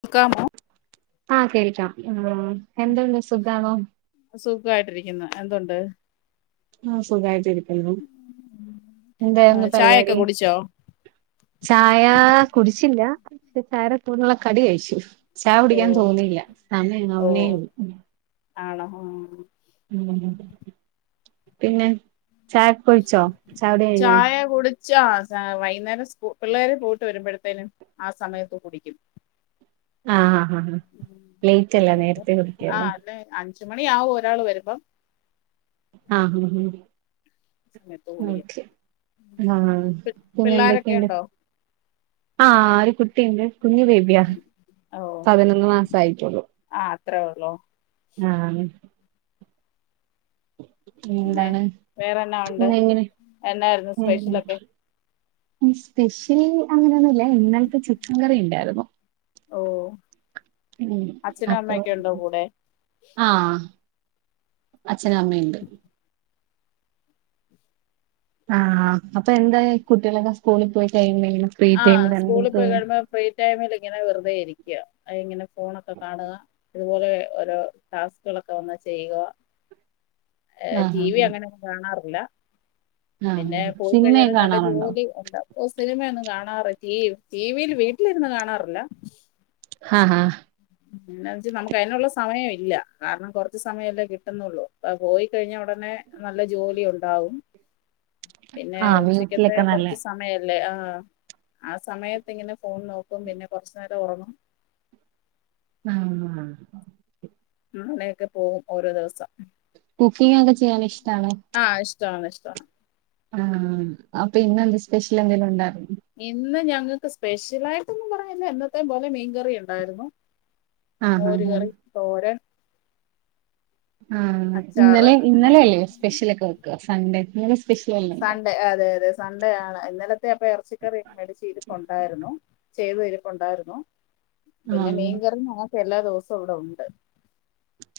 മുക്കാമോ ആഹ് കേൾക്കാം ഉ എന്തുണ്ട് സുഖാമാണോ സുഖമായിട്ടിരിക്കുന്ന എന്തുണ്ട് ആ സുഖമായിട്ടരിക്കല്ലോ എന്തായൊന്ന് ചായൊക്കെ പരിപാടി കുടിച്ചോ ചായ കുടിച്ചില്ല പക്ഷെ ചാരക്കൂന്നുള്ള കടി കഴിച്ചു ചായ ഓ പിടിക്കാൻ തോന്നിയില്ല സമയം ഓ അവനേ ഉള്ളൂ ആണോ ആ പിന്നെ ചായൊഴിച്ചോ ചായ കഴിഞ്ഞോ കുടിച്ചാ വൈകുന്നേരം സ്കൂൾ പിള്ളേരെ പോയിട്ട് വരുമ്പോഴത്തേനും ആ സമയത്ത് കുടിക്കും ആഹ് ആ ആാ ഉം. പ്ലേറ്റ് അല്ല പിന്നെ ഇപ്പം നേരത്തെ ആ കുടിക്കല്ലേ അല്ലെ അഞ്ച് മണി ആവു ഒരാൾ വരുമ്പം ആഹ് ഹഹ സമയത്ത് കുടിക്കും ഹഹ ആ പിന്നെ പിള്ളോരൊക്കെ എന്തൊക്കെയുണ്ട് ഉണ്ടോ ആഹ ആ ഒരു കുട്ടിയുണ്ട് കുഞ്ഞു ബേബി ഉം. ഓ പതിനൊന്നു മാസ ആയിട്ടോുള്ളു ഇത്ര ഉള്ളോ ആഹ പിന്നെ എന്താണ് വേറെന്ന ഉണ്ട് ഇന്ന് എന്നായിരുന്നു എങ്ങനെ സ്പെഷ്യലൊക്കെ സ്പെഷ്യൽ അങ്ങനെയൊന്നുമല്ല ഇന്നലത്തെ ചിക്കൻ കറി ഉണ്ടായിരുന്നു ഓ ഉ അച്ഛനും അപ്പൊ അമ്മയൊക്കെ ഉണ്ടോ കൂടെ ആഹ അച്ഛനും അമ്മയുണ്ട് ആഹ അപ്പൊ എന്താ കുട്ടികളൊക്കെ സ്കൂളിൽ പോയി കഴിയുമ്പ ആഹ് സ്കൂളിൽ പോയി കഴുമ്പോ ഫ്രീ ടൈമിൽ ഇങ്ങനെ വെറുതെയിരിക്കും ഇങ്ങനെ ഫോണൊക്കെ കാണുക ഇതുപോലെ ഓരോ ടാസ്കുകളൊക്കെ വന്ന് ചെയ്യുക ആഹ് ടി വി ആഹ് അങ്ങനെയൊെ കാണാറ് [unintelligible] ആഹ് പിന്നെ പോയി സിനിമയൊക്കെ കഴിഞ്ഞാലും നല്ല കാണാറുണ്ടോ ജോഗിങ് എന്ത ഓഹ് സിനിമയാണ് കാണാറ് ടിവിയിൽ വീട്ടിലിരുന്ന് കാണാറില്ല ഹാ ഹാ ഹ് പിന്ന വെച്ച് നമുക്ക് അയിനുള്ള സമയം ഇല്ല കാരണം കുറച്ച് സമയല്ലേ കിട്ടുന്നുള്ളൂ അപ്പ പോയി കഴിഞ്ഞാ ഉടനെ നല്ല ജോലി ഉണ്ടാവും പിന്നെ ആഹ് ഉച്ചക്കത്തെ വീട്ടിലൊക്കെ നല്ലെ കൊറച്ച് സമയം അല്ലെ ആഹ് ആ സമയത്ത് ഇങ്ങനെ ഫോൺ നോക്കും പിന്നെ കൊറച്ചു നേരം ഉറങ്ങും ആഹ് അങ്ങനെയൊക്കെ പോകും ഓരോ ദിവസം കുക്കിംഗ് ഒക്കെ ചെയ്യാൻ ഇഷ്ട്ടാണോ ഇഷ്ടാണ് ഇഷ്ടാണ് ആഹ് അപ്പൊ ഇന്നെ എന്ത്‌ സ്പെഷ്യൽ എന്തെങ്കിലും ഉണ്ട ഞങ്ങക്ക് സ്പെഷ്യലായിട്ടൊന്നും പറഞ്ഞില്ല എന്നത്തേയും പോലെ മീൻ കറി ഉണ്ടായിരുന്നു ആഹ് മോര് ആഹ് ആഹ് കറി തോരൻ ആഹ് അച്ചാറ് ഇന്നലെ അങ്ങനെയൊക്കെ ഇന്നലെഅല്ലേ സ്പെഷ്യലൊക്കെ വെക്കാ സൺഡേ [unintelligible] ഉണ്ടായിരുന്നോ സൺ‌ഡേ അതെ അതെ സൺഡേ ആണ് ഇന്നലെ ഇന്നലെക്കെ ഇറച്ചിക്കറി മേടിച്ച ഇരിപ്പുണ്ടായിരുന്നു ചെയ്തെ ഇരിപ്പുണ്ടായിരുന്നു പിന്നെ ആഹ് മീൻകറി മോ എല്ലാ ദിവസവും ഇവിടെ ഉണ്ട്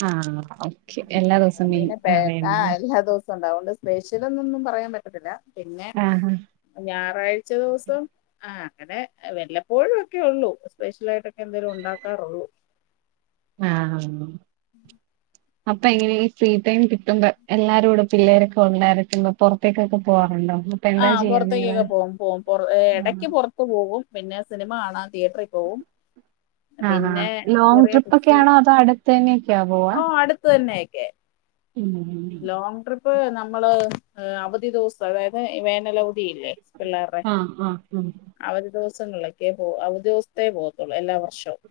ആഹ് ഓക്കെ എല്ലാ ദിവസവും അതുകൊണ്ട് മീൻകറി ണ്ട് ല്ലേ സ്പെഷ്യലെന്നൊന്നും പറയാൻ പറ്റത്തില്ല പിന്നെ ആഹ് ഞാ ഞായറാഴ്ച ദിവസം ആ അങ്ങനെ വല്ലപ്പോഴും ഒക്കെ ഉള്ളൂ സ്പെഷ്യലായിട്ട് എന്തേലും ഉണ്ടാക്കാറുള്ളൂ ആഹ് ആഹ് [inaudible] അപ്പൊ എങ്ങനെ ഈ ഫ്രീ ടൈം കിട്ടുമ്പോ എല്ലാരും കൂടെ പിള്ളേരൊക്കെ ഉണ്ടായിരിക്കുമ്പൊ പുറത്തേക്കൊക്കെ പോവാറുണ്ടോ അപ്പൊ എന്താ ആഹ് ചെയ്യാ നിങ്ങള് പുറത്തേക്കൊക്കെ പോകും പോകും എടക്ക് പൊർത്ത് പോകും പിന്നെ സിനിമ കാണാൻ തിയേറ്ററിൽ പോകും ആഹ് ആഹ് പിന്നെ ലോങ് ട്രിപ്പൊക്കെയാണാ അതൊ അടുത്ത് തന്നെ ഓഹ് അടുത്ത് തന്നെ [unintelligible] ആഹ് ഇപ്പ നമ്മള് അവധി ദിവസം അതായത് വേനലവതി ഇല്ലേ ആ ഹ ഹ ദിവസങ്ങളിലൊക്കെ പോ അവതി ദിവസത്തേ പോകത്തുള്ളൂ എല്ലാ വർഷവും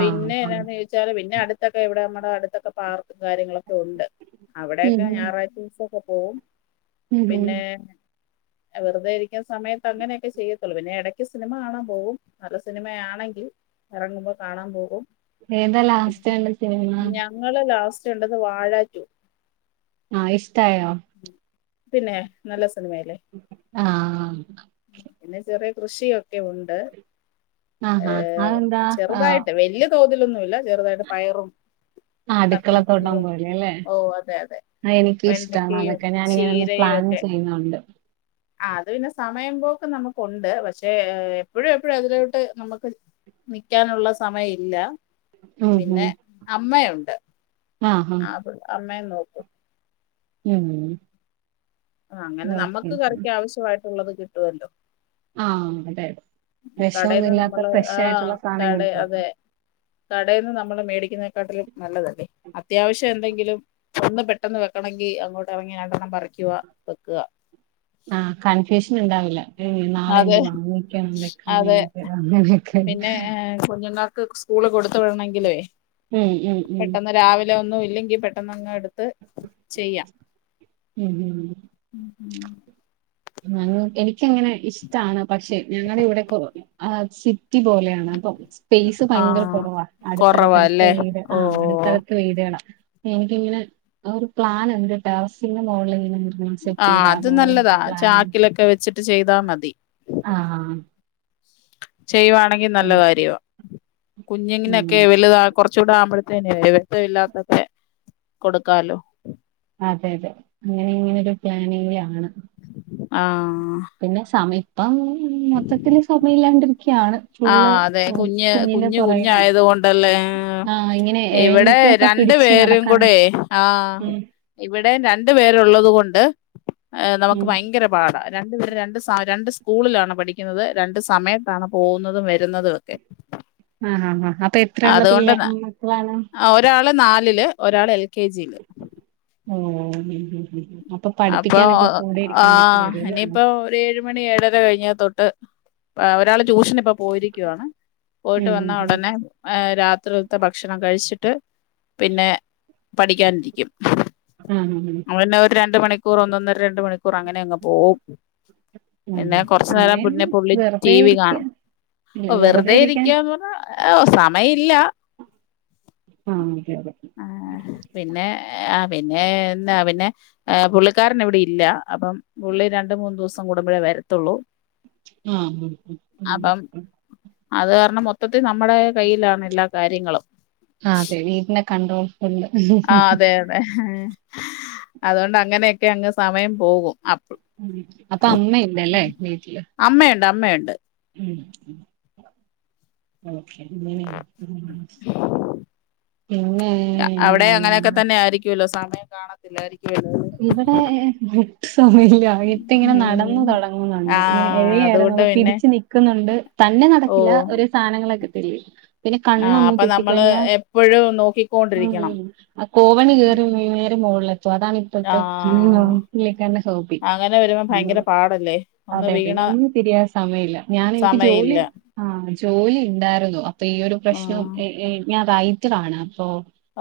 ആഹ് പിന്നെ ആഹ് എന്നാന്ന് ചോദിച്ചാല് പിന്നെ അടുത്തൊക്കെ എവിടാന്ന് അടുത്തൊക്കെ പാർക്കും കാര്യങ്ങളൊക്കെ ഉണ്ട് ഉം അവിടെയക്ക ഞായറാഴ്ച ദിവസക്കെ ഓ ഉം ഉം പിന്നെ ഉം വെറുതെ ഇരിക്കുന്ന സമയത്ത് അങ്ങനെയൊക്കെ ചെയ്യത്തുള്ളൂ പിന്നെ ഇടക്ക് സിനിമ കാണാൻ പോകും നല്ല സിനിമയാണെങ്കിൽ ഇറങ്ങുമ്പോ കാണാൻ പോകും ഏതാ ലാസ്റ്റ് കണ്ട സിനിമ ഞങ്ങള് [unintelligible] കണ്ടത് വാഴാ റ്റു ആ ഇഷ്ടായോ പിന്നെ നല്ല സി.. ആഹ പിന്നെ ചെറിയ കൃഷിയൊക്കെ ഉണ്ട് ആ ഹ ഏഹ് അതെന്താ ആ ഹ ചെറുതായിട്ട് [unintelligible] പയറും ആ അടുക്കളത്തോട്ടം കത്രിക്കയും പോലെ അല്ലേ ഓ അതെ അതെ ആ എനിക്ക് ഇഷ്ടാണ് വെണ്ടയ്ക്കയും അതൊക്കെ ഞാൻ ഇങ്ങനെ ഒന്ന് ചീരയും പ്ലാൻ ഒക്കെ ചെയ്യുന്നുണ്ട് ആ അത് പിന്നെ സമയം പോക്ക് നമുക്കുണ്ട് പക്ഷേ എപ്പോഴും എപ്പോഴും അതിലോട്ട് നമുക്ക് നിക്കാനുള്ള സമയം ഇല്ല ഉം പിന്നെ അമ്മയുണ്ട് ആഹ ഹ ആ [unintelligible] ഉം ആ അങ്ങനെ ഓക്കെ നമുക്ക് കറിക്ക് ആവശ്യമായിട്ട് ഉള്ളത് കിട്ടുമല്ലോ ആ അതെ കടേന്ന് വിഷമൊന്നുമല്ലാത്ത നമ്മള് ഫ്രഷ് ആയിട്ടുള്ള സാധനം [unintelligible] കടയിൽന്ന് നമ്മൾ മേടിക്കുന്നതിനെക്കാട്ടിലും നല്ലതല്ലേ അത്യാവശ്യം എന്തെങ്കിലും ഒന്ന് പെട്ടെന്ന് വെക്കണെങ്കിൽ അങ്ങോട്ട് ഇറങ്ങി രണ്ടെണ്ണം പറിക്കുക വെക്കുക. ആ കൺഫ്യൂഷൻ ഉണ്ടാവില്ല. ങ് നാളെ അതെ എന്ത് വാങ്ങിക്കണം വെക്കാൻ അതെ വേണ്ടിട്ട് അങ്ങനെക്കെ ക്ക് സ്കൂള് കൊടു.. ങ്കിലേ ഉം ഉം ഉം പെട്ടെന്ന് രാവിലെ ല്ല ഒന്നും ഇല്ലങ്കി പെട്ടെന്ന് അങ്ങ് എ ത്ത് ചെയ്യാം ഉം ഹും ഹും [unintelligible] എനി ഇക്ക്യങ്ങനെ ഇഷ്ടാണ്. പക്ഷെ ഞങ്ങളെ ഇവിടെ [unintelligible] ആ സിറ്റി പോലെയാണ്. അപ്പം സ്പേസ് ഭയങ്കര ആഹ് കുറവാ. അടുത്തടുത്തടുത്ത് കൊറവാല്ലേ വീട് ആഹ് ഓഹ് ഓഹ് അടുത്തടുത്ത് വീടുകളാ. എനിക്കിങ്ങനെ ഒരു പ്ലാൻ ണ്ട്. ടെർസിൻ്റെ മോളിലിങ്ങനെ ലോൺ ആഹ് അത് സെറ്റെയ്‌താലോന്നൊരു നല്ലതാ ചാക്കിലൊക്കെ വച്ച് ട്ട് ചെയ്താ മതി. ആഹ് ഹാ ചെയ്യുവാണെങ്കിൽ നല്ല കാര്യവാ. ഉം കുഞ്ഞിങ്ങിനൊക്കെ വലുത കുറച്ചുകൂടെ ആവുമ്പോത്തേനേ [unintelligible] ഇല്ലാത്തതേ കൊടുക്കാലോ അതെ അതെ അങ്ങനെ ഇങ്ങനെ ഒരു പ്ലാനിങ്ങിലാണ് ആഹ് പിന്നെ സമെ ബായ് ഉം മൊത്തത്തില് സമയല്ലാണ്ട് ആ അതെ കുഞ്ഞ് കുഞ്ഞ് പുറകിലാണ്. കുഞ്ഞായത് കൊണ്ടല്ലേ ആഹ് ഇങ്ങനെ ഇവിടെ എഴഞ്ഞിട്ടൊക്കെ രണ്ട് പിടിച്ച് പേരും നടക്കാനാണ്. കൂടെ ആ ഉം ഇവിടെ രണ്ട് പേരുള്ളത് കൊ ണ്ട് എഹ് നമുക്ക് ഉം ഭയങ്കര പാടാ. രണ്ട് പേര് രണ്ട് സ രണ്ട് സ്കൂളിലാണ് പഠിക്കുന്നത് രണ്ട് സമയത്താണ് പോകുന്നതും വരുന്നതും ഒക്കെ. ആഹ് ആ ആ അപ്പൊ എത്രയള്ള അതുകൊണ്ട് പിള്ളെ മക്കളാണ്? ഒരാള് നാലില് ഒരാൾ എൽ കെ ജി യില്. ഓ ഉം ഉം അപ്പൊ പഠിപ്പിക്കാനൊക്കെ കൂടെ ആ ഇരിക്കേണ്ടിട്ട് വരുല്ലേ ഉം ഇനിയിപ്പോ ഒരു ഏഴ മണി ഏഴര കഴിഞ്ഞാ തൊട്ട് ഒരാള് ടൂഷന് പോയിരിക്കുവാണ് പോയിട്ട് ഉം വന്ന ഉം ഉടനെ രാത്രിത്തെ ഭക്ഷണം കഴിച്ചി ട്ട് പിന്നെ പഠിക്കാനിരിക്കും. ഉം കുറന്തന്ന രണ്ട മണിക്കൂർ അങ്ങനെ അങ്ങ് പോകവും ഉം. പിന്നെ കുറച്ചുന നേരം സമയം പിന്നെ പുള്ളി ടി വെറുതെ വി ഇരിക്ക കാണും അ വെറുതെ ഇരിക്കുകന്ന് പറഞ്ഞാ സമയില്ല ആഹ് അതെ അതെ ആ പിന്നെ പിന്നെന്താ പിന്നെ പുള്ളിക്കാരൻ എവിടെ ഇല്ല അപ്പം പുള്ളി രണ്ട മൂന്ന് ദിവസം കൂടുമ്പോഴേ വരത്തുള്ളൂ ആ ഉ അപ്പം അത് കാരണം മൊത്തം ഇത് നമ്മുടെ കയ്യിലാണ് എല്ലാ കാര്യങ്ങളും ആ അതെ അതെ അല്ല അതുകൊണ്ട് അങ്ങനെയൊക്കെ അങ്ങ് സമയം പോകും അപ്പൊ അമ്മ ഇല്ലല്ലേ വീട്ടില് അമ്മയുണ്ട് അമ്മയുണ്ട് ഉം ഓ എന്ന എന്ന [unintelligible] കാണത്തില്ലായിരിക്കും ഇവിടെ മില്ല ഇട്ട ഇങ്ങനെ നടന്നു ഉം തുടങ്ങുന്നുണ്ട് ഇങ്ങനെ ആഹ് എഴയറരുന്നു അതുകൊണ്ട് അത പിന്നെ പിടച്ച് നൽക്കുന്നുണ്ട് തന്നെ ഓ നടക്കില്ല ഒരു സാധനങ്ങളൊക്കെ- ശരി പിന്നെ ആഹ് കണ്ണൊന്നും അപ്പൊ നമ്മള് തെറ്റിക്കഴിഞ്ഞാ എപ്പഴും നോക്കിക്കൊണ്ടിരിക്കണം ഉ കോവണി കേയറും മ- [unintelligible] മോളിലെത്തും അതാണ് [unintelligible] ആഹ് അങ്ങനെ വരുമ്പോ ഭയങ്കര പാടല്ലേ ഒന്ന് അതെ വീണ പിന്നൊന്നും തിരിയാൻ സമയില്ല. ഞാൻ എനിക്ക് ജോലി സമയില്ല ആ ജോലി ഇണ്ടാരുന്നു. അപ്പൊ ഈ ഒരു പ്രശ്നം ആഹ് എ ഏ ഞാ റൈറ്ററാണ് അപ്പൊ,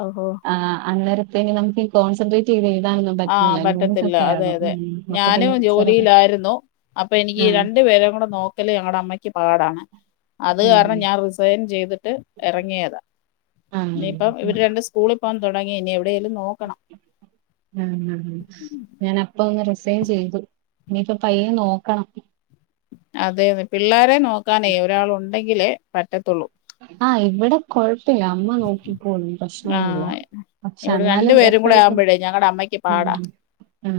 ഓഹോ ആ അന്നേരം പിന്നെ നമുക്കീ കോൺസെൺട്രേറ്റ് [unintelligible] ആ പറ്റത്തില്ല. അതെ അതെ ഉം. അപ്പൊ ഞാനും പിന്നെ ചെറു ജോലിയിലായിരുന്നു അപ്പൊ എനിക്ക് ആഹ് രണ്ടു പേരേം കൂടെ നോക്കല് ഞങ്ങടെ അമ്മയ്ക്ക് പാടാണ് അത് ആഹ് കാരണം ഞാൻ റിസൈൻ ചെയ്ത് ട്ട് എറങ്ങിയതാ. ഇനിയിപ്പ ആഹ് ഇവര് രണ്ട് സ്കൂള് പോവാൻ തൊടങ്ങി ഇനി എവിടെ നോക്കണം. ഉം ഞാനപ്പൊന്ന് റിസ് സെയ്ൻ ചെയ്തു. ഇനിയിപ്പ പയ്യെ നോക്കണം. അതെ, അതെ, പിള്ളേരെ നോ നോക്കാനേ ഒരാൾ ഉണ്ടെങ്കിലേ പറ്റത്തൊള്ളൂ. ആഹ് ഇവിടെ കൊഴപ്പില്ല അമ്മ നോക്കി ക്കോ [unintelligible] പ്രശ്നൊന്നുല്ല. ആഹ് പക്ഷെ ഇവിടെ രണ്ടു അന്നാലും പേരും കൂടെ എപ്പഴുപ്പം ആവുമ്പഴേ ഞങ്ങടെ അമ്മയ്ക്ക് പാടാ. ഉം, ആ.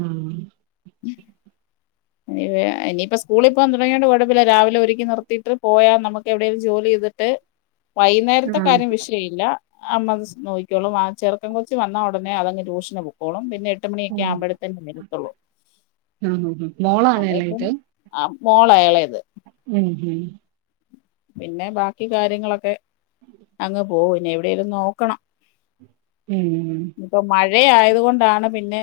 [unintelligible] വെ ഇനിയിപ്പോ സ്കൂളി പോൻ തുടങ്യോണ്ട്കൊഴപ്പില്ല. രാവിലെ ഒരുക്കി നിർത്തീട്ട് പോയാ നമുക്ക് എവിടേലും ജോലി എയ്തിട്ട്, വൈന്നേരത്തെ കാര്യം ആഹ് വിഷയില്ല. അമ്മ [unintelligible] നോയിക്കോളും, ആ ചെറുക്കൻ കൊച്ച് വന്നാ ഒടനെ അതങ്ങ് ട്യൂഷ്ന് പൊക്കോളും, പിന്നെ എ ഉം ഉം മോളോ അത്പ്പം ആഹ് മോള് എളേത് ഉം ഉം പിന്നെ ബാക്കി കാര്യങ്ങളൊക്കെ അങ്ങ് പോവൂന്നെ, എവിടേലും നോക്കണം. ഇന്ന് പ്പോ മഴ് മഴ ആയത് കൊണ്ടാണ് പിന്നെ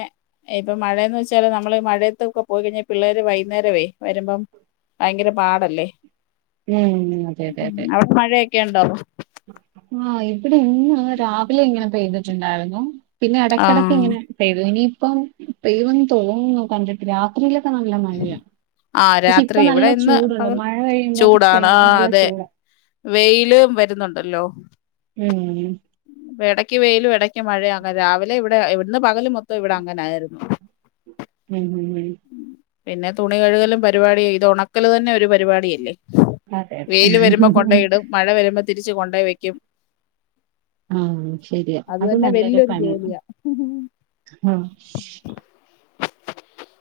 ഇപ്പൊ മഴെന്ന് വെച്ചാല് നമ്മള് മഴയത്തൊക്കെ പോയി കഴിഞ്ഞാ പിള്ളേര് വൈന്നേരവേ വരുമ്പം ഭയങ്കര പാടല്ലെ. ഉം അതെ അതെ അതെ ക്കെണ്ടോ? ആഹ് ഇവടെ ഇന്ന് രാവിലെ ഇങ്ങനെ പെയ്തിട്ട്ണ്ടായിരുന്നു. പിന്നെ ആഹ് എടക്കിടക്കിങ്ങനെ പെയ്തു ഇനി പ്പം പെയ്യുവന്ന് തോന്നുന്നു കണ്ടിട്ട് രാത്രിയില് ആ രാത്രി നല്ല ഇവിടെ ഇന്ന് ചൂടുണ്ട് പകൽ മഴ കഴിയുമ്പോ ചൂടാണ് ആ ഭയങ്കര നല്ല അതെ ചൂടാ വെയില് വരുന്നുണ്ടല്ലോ ഉം ഇപ്പൊ എടക്ക് വെയിലും എടക്ക് മഴയാണ് രാവിലെ ഇവടെ ഇവട് ന്ന് പകല് മൊത്തം ഇവടെ അങ്ങനാരുന്നു ഉം [inaudible] പിന്നെ തുണി കഴുകലും പരിപാടി ഇത് ഒണക് ക്കല് തന്നെ ഒരു പരിപാടി അല്ലേ അതെ അതെ വെയില് വരുമ്പോ കൊണ്ടോയിടും മഴ വരുമ്പൊ തിരിച്ച് കൊണ്ടോയി വെക്കും ആഹ് ശരിയാ അത് തന്നെ നല്ലൊരു വല്ലൊര് പണിയാണ് ജോലിയാ ആഹ്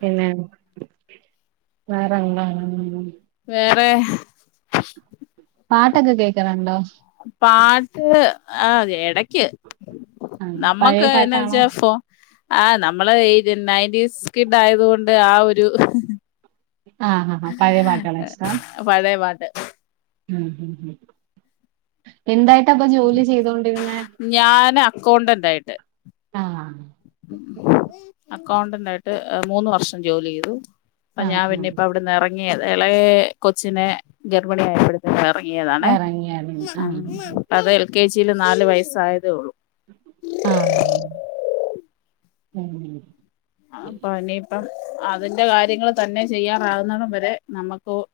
പിന്നെ വേറെ ന്താണ് വേറെ പാട്ടൊക്കെ കേക്കറ്ണ്ടോ പാട്ട് ആ എടക്ക് ആഹ് പഴയ നമ്മക്ക് പാട്ടാണോ [unintelligible] ആ നമ്മള് ഈ നയന്റീസ് കിഡ്ഡായത് കൊണ്ട് ആ ഒരു ആഹ് ഹ ഹ പഴെ പാട്ടാണൊ ഇഷ്ടം പഴയ പാട്ട് മ് എന്താ ന്താപ്പ ജോലി ചെയ്തോണ്ടിരുന്നേ ണ്ടായ്ട്ട് ആഹ് അക്കൗണ്ടന്റ് ആയിട്ട് മൂന്ന് വർഷം ജോലി ചെയ്തു അപ്പ ഞാ ആഹ് പിന്നെ ഇപ്പ ആഹ് അവിടെന്ന് ഇറങ്ങിയേരുന് എളയെ കൊച്ചിനെ ഗർഭിണി ആയപ്പോഴത്തേന് ടങ്ങിയതാണേ എറങ്ങിയാരുന്നു ആഹ് കെ ജിൽ നാല് വയസ്സായതേ ഉള്ളൂ. ആഹ് ഉം ആ പണീപ്പം അതിന്റെ കാര്യങ്ങൾ തന്നെ ചെയ്യാൻ ആവുന്നതും വരെ നമക്ക് ഒഹ്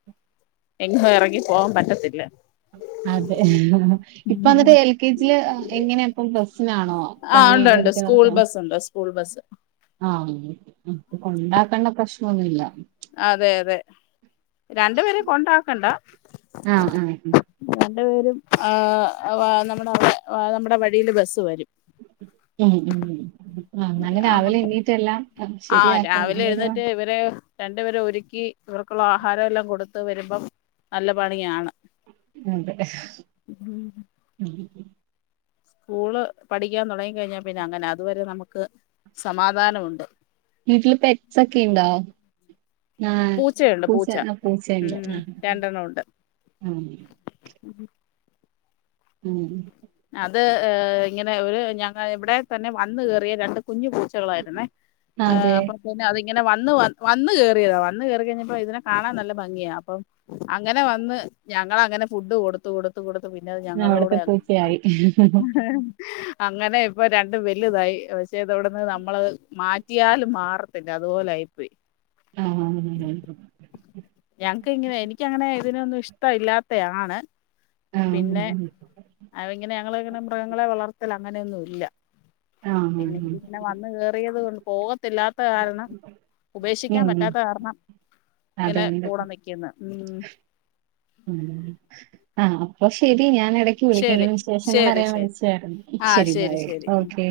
എങ്ങും ഇറങ്ങി പോവാ പറ്റത്തില്ല അതെ ഇപ്പൊ ഉം എന്നിട്ട് എൽ കെ ജില് എങ്ങനെ ഇപ്പ പ്ര നാണോ ആ തങ്ങെ ഉണ്ട് ഉണ്ട് ക്കൊരിട്ട് സ്കൂൾ നടക്കാ ബസ് ഉണ്ട് സ്കൂൾ ബസ് ആഹ് അയെ ഉം അപ്പൊ കൊ ണ്ടാക്കണ്ട പ്രശ്നൊന്നുല്ല അതെ അതെ രണ്ടു പേരെ കൊണ്ടാക്കണ്ട ആഹ് ആഹ് രണ്ട് ഏഹ് പേരും ഏഹ് നമ്മുടെ നമ്മുടെ വഴിയിൽ ബെസ്സ് വെരും ഉം ഉം ആഹ് നല്ല രാവിലെ എണ്ണീട്ടെ ല്ലാം ആഹ് രാവിലെ എഴുന്നേറ്റ് ഇവരെ രണ്ടുപേരു. ഒരുക്കി ഇവർക്കുള്ള ആഹാരം എല്ലാം കൊടുത്ത് വെരുമ്പം നല്ല പണിയാണ് അതെ ഉം. സ്കൂള് പഠിക്കാൻ തൊടങ്ങി കഴിഞ്ഞാ പിന്നെ അങ്ങനെ അതുവരെ നമുക്ക് സമാധാനമുണ്ട് വീട്ടില് പെറ്റ്സൊക്കെ ഇണ്ടോ ആഹ് പൂച്ച പൂച്ചണ്ട് ഉം രണ്ടെണ്ണം ഉണ്ട് ആഹ് ഉം അത് അ് ഇങ്ങനെ ഒരു ഞങ്ങൾ ഇവടെക്ക് തന്നെ വന്ന് കേറിയ രണ്ട് കുഞ്ഞു പൂച്ചകളായിരുന്നേ ഏ അതെ അപ്പെ പിന്നെ അ ഇങ്ങനെ വന്ന് വന്ന് കേറിയതാ വന്ന് കേറി കഴിഞ്ഞപ്പോ ഇതിനെ കാണാൻ നല്ല ഭംഗിയാ അപ്പം അങ്ങനെ വന്ന് ഞങ്ങൾ അങ്ങനെ ഫുഡ് കൊട്ത്ത് കൊട്ത്ത് കൊട് പിന്നത് ഞങ്ങളുടെ കൂടെ [unintelligible] യായി. അങ്ങനെ ഇപ്പൊ രണ്ടും വെല്ല്യതായി പക്ഷേ ഇതവട്ന്ന് നമ്മള് മാ കത്തിയാലും മാറത്തില്ല അതുപോലായിപോയി [unintelligible] ഞക്ക് ഇങ്ങനെ എനിക്കങ്ങനെ അതിനൊന്നും ഇഷ്ടവില്ലാത്തെ ആണ് ആഹ് പിന്നെ ആഹ് അവ ഇങ്ങനെ ഞങ്ങളിങ്ങനെ മൃഗങ്ങളെ വളർത്തലാ അങ്ങനെയൊന്നും ഇല്ല ആഹ് പിന്നെ ഇത് ഇങ്ങനെ വന്ന് കേയറിയത് കൊ പോവ ത്തില്ലാത്ത കാരണം ഉപേക്ഷിക്കാൻ ഉം പറ്റാത്ത കാരണം ഇങ്ങനെ അതുകൊണ്ട് കൂടെ നിക്ക്ന്ന് ഉം ഉം ആ അപ്പൊ ശരി ഞാൻ എടക്ക് വിളിക്കാ ശരി ഇങ്ങനെ വിശേഷങ്ങൾ ശരി അറിയാൻ ശരി വിളിച്ചായിരുന്നു ഇന്നാ ആഹ് ശരി ബായ് ശരി ഓക്കെ